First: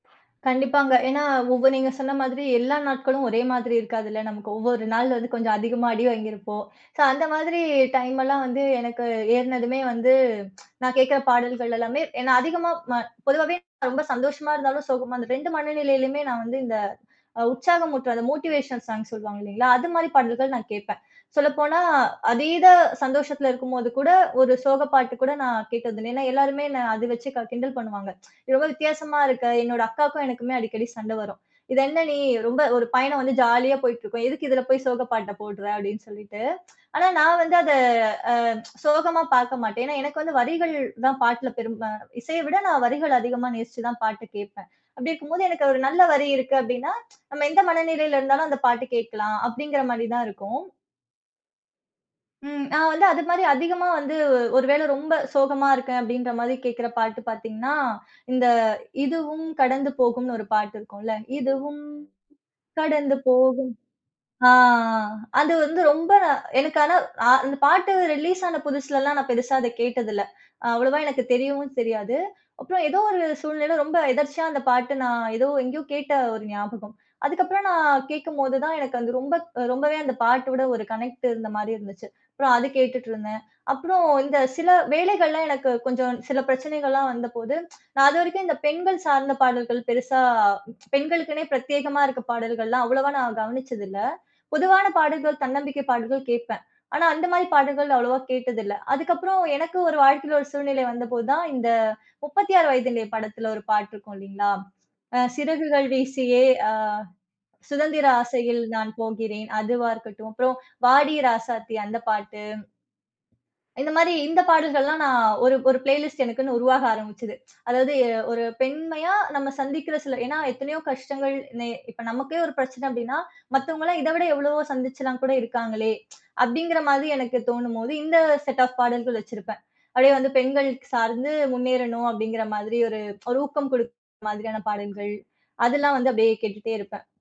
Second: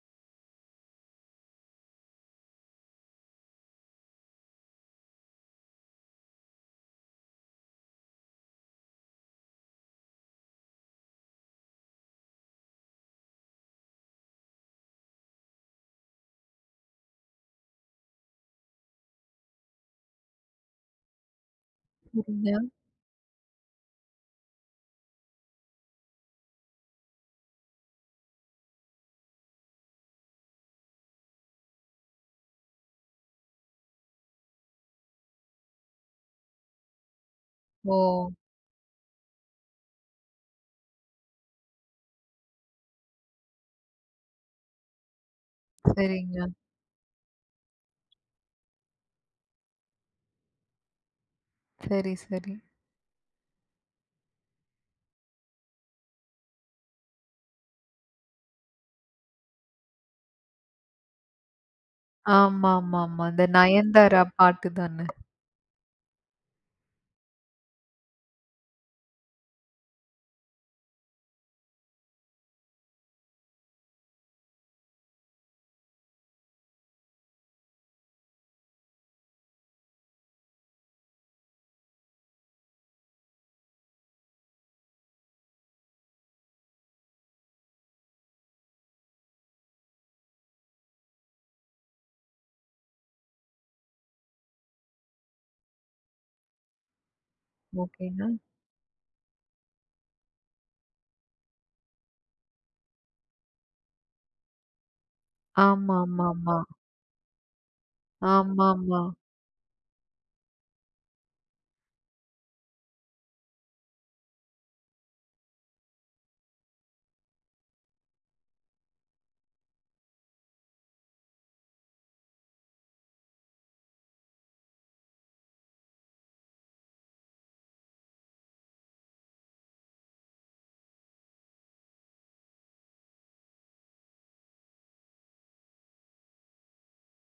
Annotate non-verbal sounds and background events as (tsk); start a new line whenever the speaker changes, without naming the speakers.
கண்டிப்பாங்க. ஏன்னா, உப நீங்க சொன்ன மாதிரி, எல்லா நாட்களும் ஒரே மாதிரி இருக்காதுல்ல நமக்கு. ஒவ்வொரு நாள் வந்து கொஞ்சம் அதிகமா அடி வாங்கியிருப்போம். ஸோ, அந்த மாதிரி டைம் எல்லாம் வந்து எனக்கு ஏறுனதுமே வந்து, (tsk) நான் கேக்குற பாடல்கள் எல்லாமே என்ன அதிகமா ம பொதுவாவே (unintelligible) ரொம்ப சந்தோஷமா இருந்தாலும், சோகமா அந்த 2 மனநிலையிலுமே நான் வந்து இந்த அ உற்சாகம் ஊட்டுற, அந்த மோட்டிவேஷன் சாங்க் சொல்லுவாங்க இல்லைங்களா, அது மாதிரி பாடல்கள் நான் கேப்பேன். சொல்லப்போனா, அதீத
(unintelligible)
சந்தோஷத்துல இருக்கும் போது கூட ஒரு சோக பாட்டு கூட நான் கேட்டது இல்ல. ஏன்னா, எல்லாருமே என்னை அத வச்சு க கிண்டல் பண்ணுவாங்க. ரொம்ப வித்தியாசமா இருக்க என்னோட அக்காக்கும், எனக்குமே அடிக்கடி சண்டை வரும். "இது என்ன நீ?" ரொம்ப ஒரு பயணம் வந்து ஜாலியா போயிட்டு இருக்கும். "எதுக்கு இதுல போய் சோக பாட்ட போட்ற?" அப்படின்னு சொல்லிட்டு. ஆனா, நான் வந்து அத
ஓ!
அ சோகமா பார்க்க மாட்டேன். ஏன்னா, எனக்கு வந்து வரிகள் தான் பாட்டுல பெரும்பா இசைய விட நான் வரிகள அதிகமா நேசிச்சு தான் பாட்டு கேப்பேன். அப்படி இருக்கும் போது, எனக்கு ஒரு நல்ல வரி
சரிங்க.
இருக்கு, அப்படினா, "நம்ம எந்த மனநிலையில இருந்தாலும் அந்த பாட்டு கேட்கலாம்!" அப்படிங்கிற மாரி தான் இருக்கும்.
சரி, சரி.
ம். நான் வந்து அது மாதிரி அதிகமா வந்து ஒரு வேளை ரொம்ப சோகமா இருக்கேன், அப்படின்ற மாதிரி கேக்குற பாட்டு பாத்தீங்கன்னா, இந்த இதுவும் கடந்து போகும்னு ஒரு பாட்டு இருக்கும்ல. இதுவும் கடந்து
ஆமாமாமா, இந்த
போகும்.
நயன்தாரா
அ
பாட்டு தான?
அது வந்து ரொம்ப நா எனக்கு ஆனா அ அந்த பாட்டு ரிலீஸ் ஆன புதுசுலல்லாம், நான் பெருசா அத கேட்டதில்ல. அவ்வளவா எனக்கு தெரியவும் தெரியாது. அப்புறம் ஏதோ ஒரு சூழ்நிலையில, ரொம்ப எதேர்ச்சியா அந்த பாட்டு நான் ஏதோ எங்கயோ கேட்ட ஒரு ஞாபகம். அதுக்கப்புறம், நான் கேக்கும்போதுதான் எனக்கு அது ரொம்ப க் ரொம்பவே அந்த பாட்டோட ஒரு கனெக்ட் இருந்த மாதிரி இருந்துச்சு. அப்புறம் அது கேட்டுட்டு இருந்தேன். அப்புறம் இந்த சில வேலைகள்ல எனக்கு கொஞ்சம் சில பிரச்சனைகள்லாம் வந்தபோது, நான் அதுவரைக்கும் இந்த பெண்கள் சார்ந்த பாடல்கள் பெருசா பெண்களுக்குனே பிரத்யேகமா இருக்க பாடல்கள்ல்லாம், அவ்வளவா நான் கவனிச்சது இல்ல. பொதுவான பாடல்கள், தன்னம்பிக்கை பாடல்கள் கேப்பேன். ஆனா அந்த மாதிரி பாடல்கள் அவ்வளவா
ஓகேங்க.
கேட்டதில்லை. அதுக்கப்புறம், எனக்கு ஒரு வாழ்க்கையில ஒரு சூழ்நிலை வந்தபோது தான், இந்த 36 வயதினிலே படத்தில ஒரு பாட்டு இருக்கும் இல்லைங்களா, அ "சிறகுகள் வீசியே
ஆமாமாமா.
அ சுதந்திர ஆசையில் நான்
ஆமாமா.
போகிறேன்" அதுவா இருக்கட்டும். அப்புறம், "வாடி ராசாத்தி" அந்த பாட்டு. இந்த மாதிரி இந்த பாடல்கள்லாம், நான் ஒரு ஒரு பிளேலிஸ்ட் எனக்குன்னு உருவாக ஆரம்பிச்சது. அதாவது, எ ஒரு பெண்மையா நம்ம சந்திக்கிற சில ஏன்னா, எத்தனையோ கஷ்டங்கள் நே இப்ப நமக்கே ஒரு பிரச்சனை அப்படினா, "மத்தவங்கல்லாம் இத விட எவ்வளவோ சந்திச்சுலாம் கூட இருக்காங்களே!" அப்படிங்கிற மாதிரி, எனக்கு தோணும் போது இந்த செட் ஆஃப் பாடல்கள் வச்சிருப்பேன். அப்படியே வந்து பெண்களுக்கு சார்ந்து முன்னேறணும் அப்படிங்கிற மாதிரி, ஒரு ஒரு ஊக்கம் கொடுக்குற மாதிரியான பாடல்கள், அதெல்லாம் வந்து அப்படியே கேட்டுகிட்டே இருப்பேன்.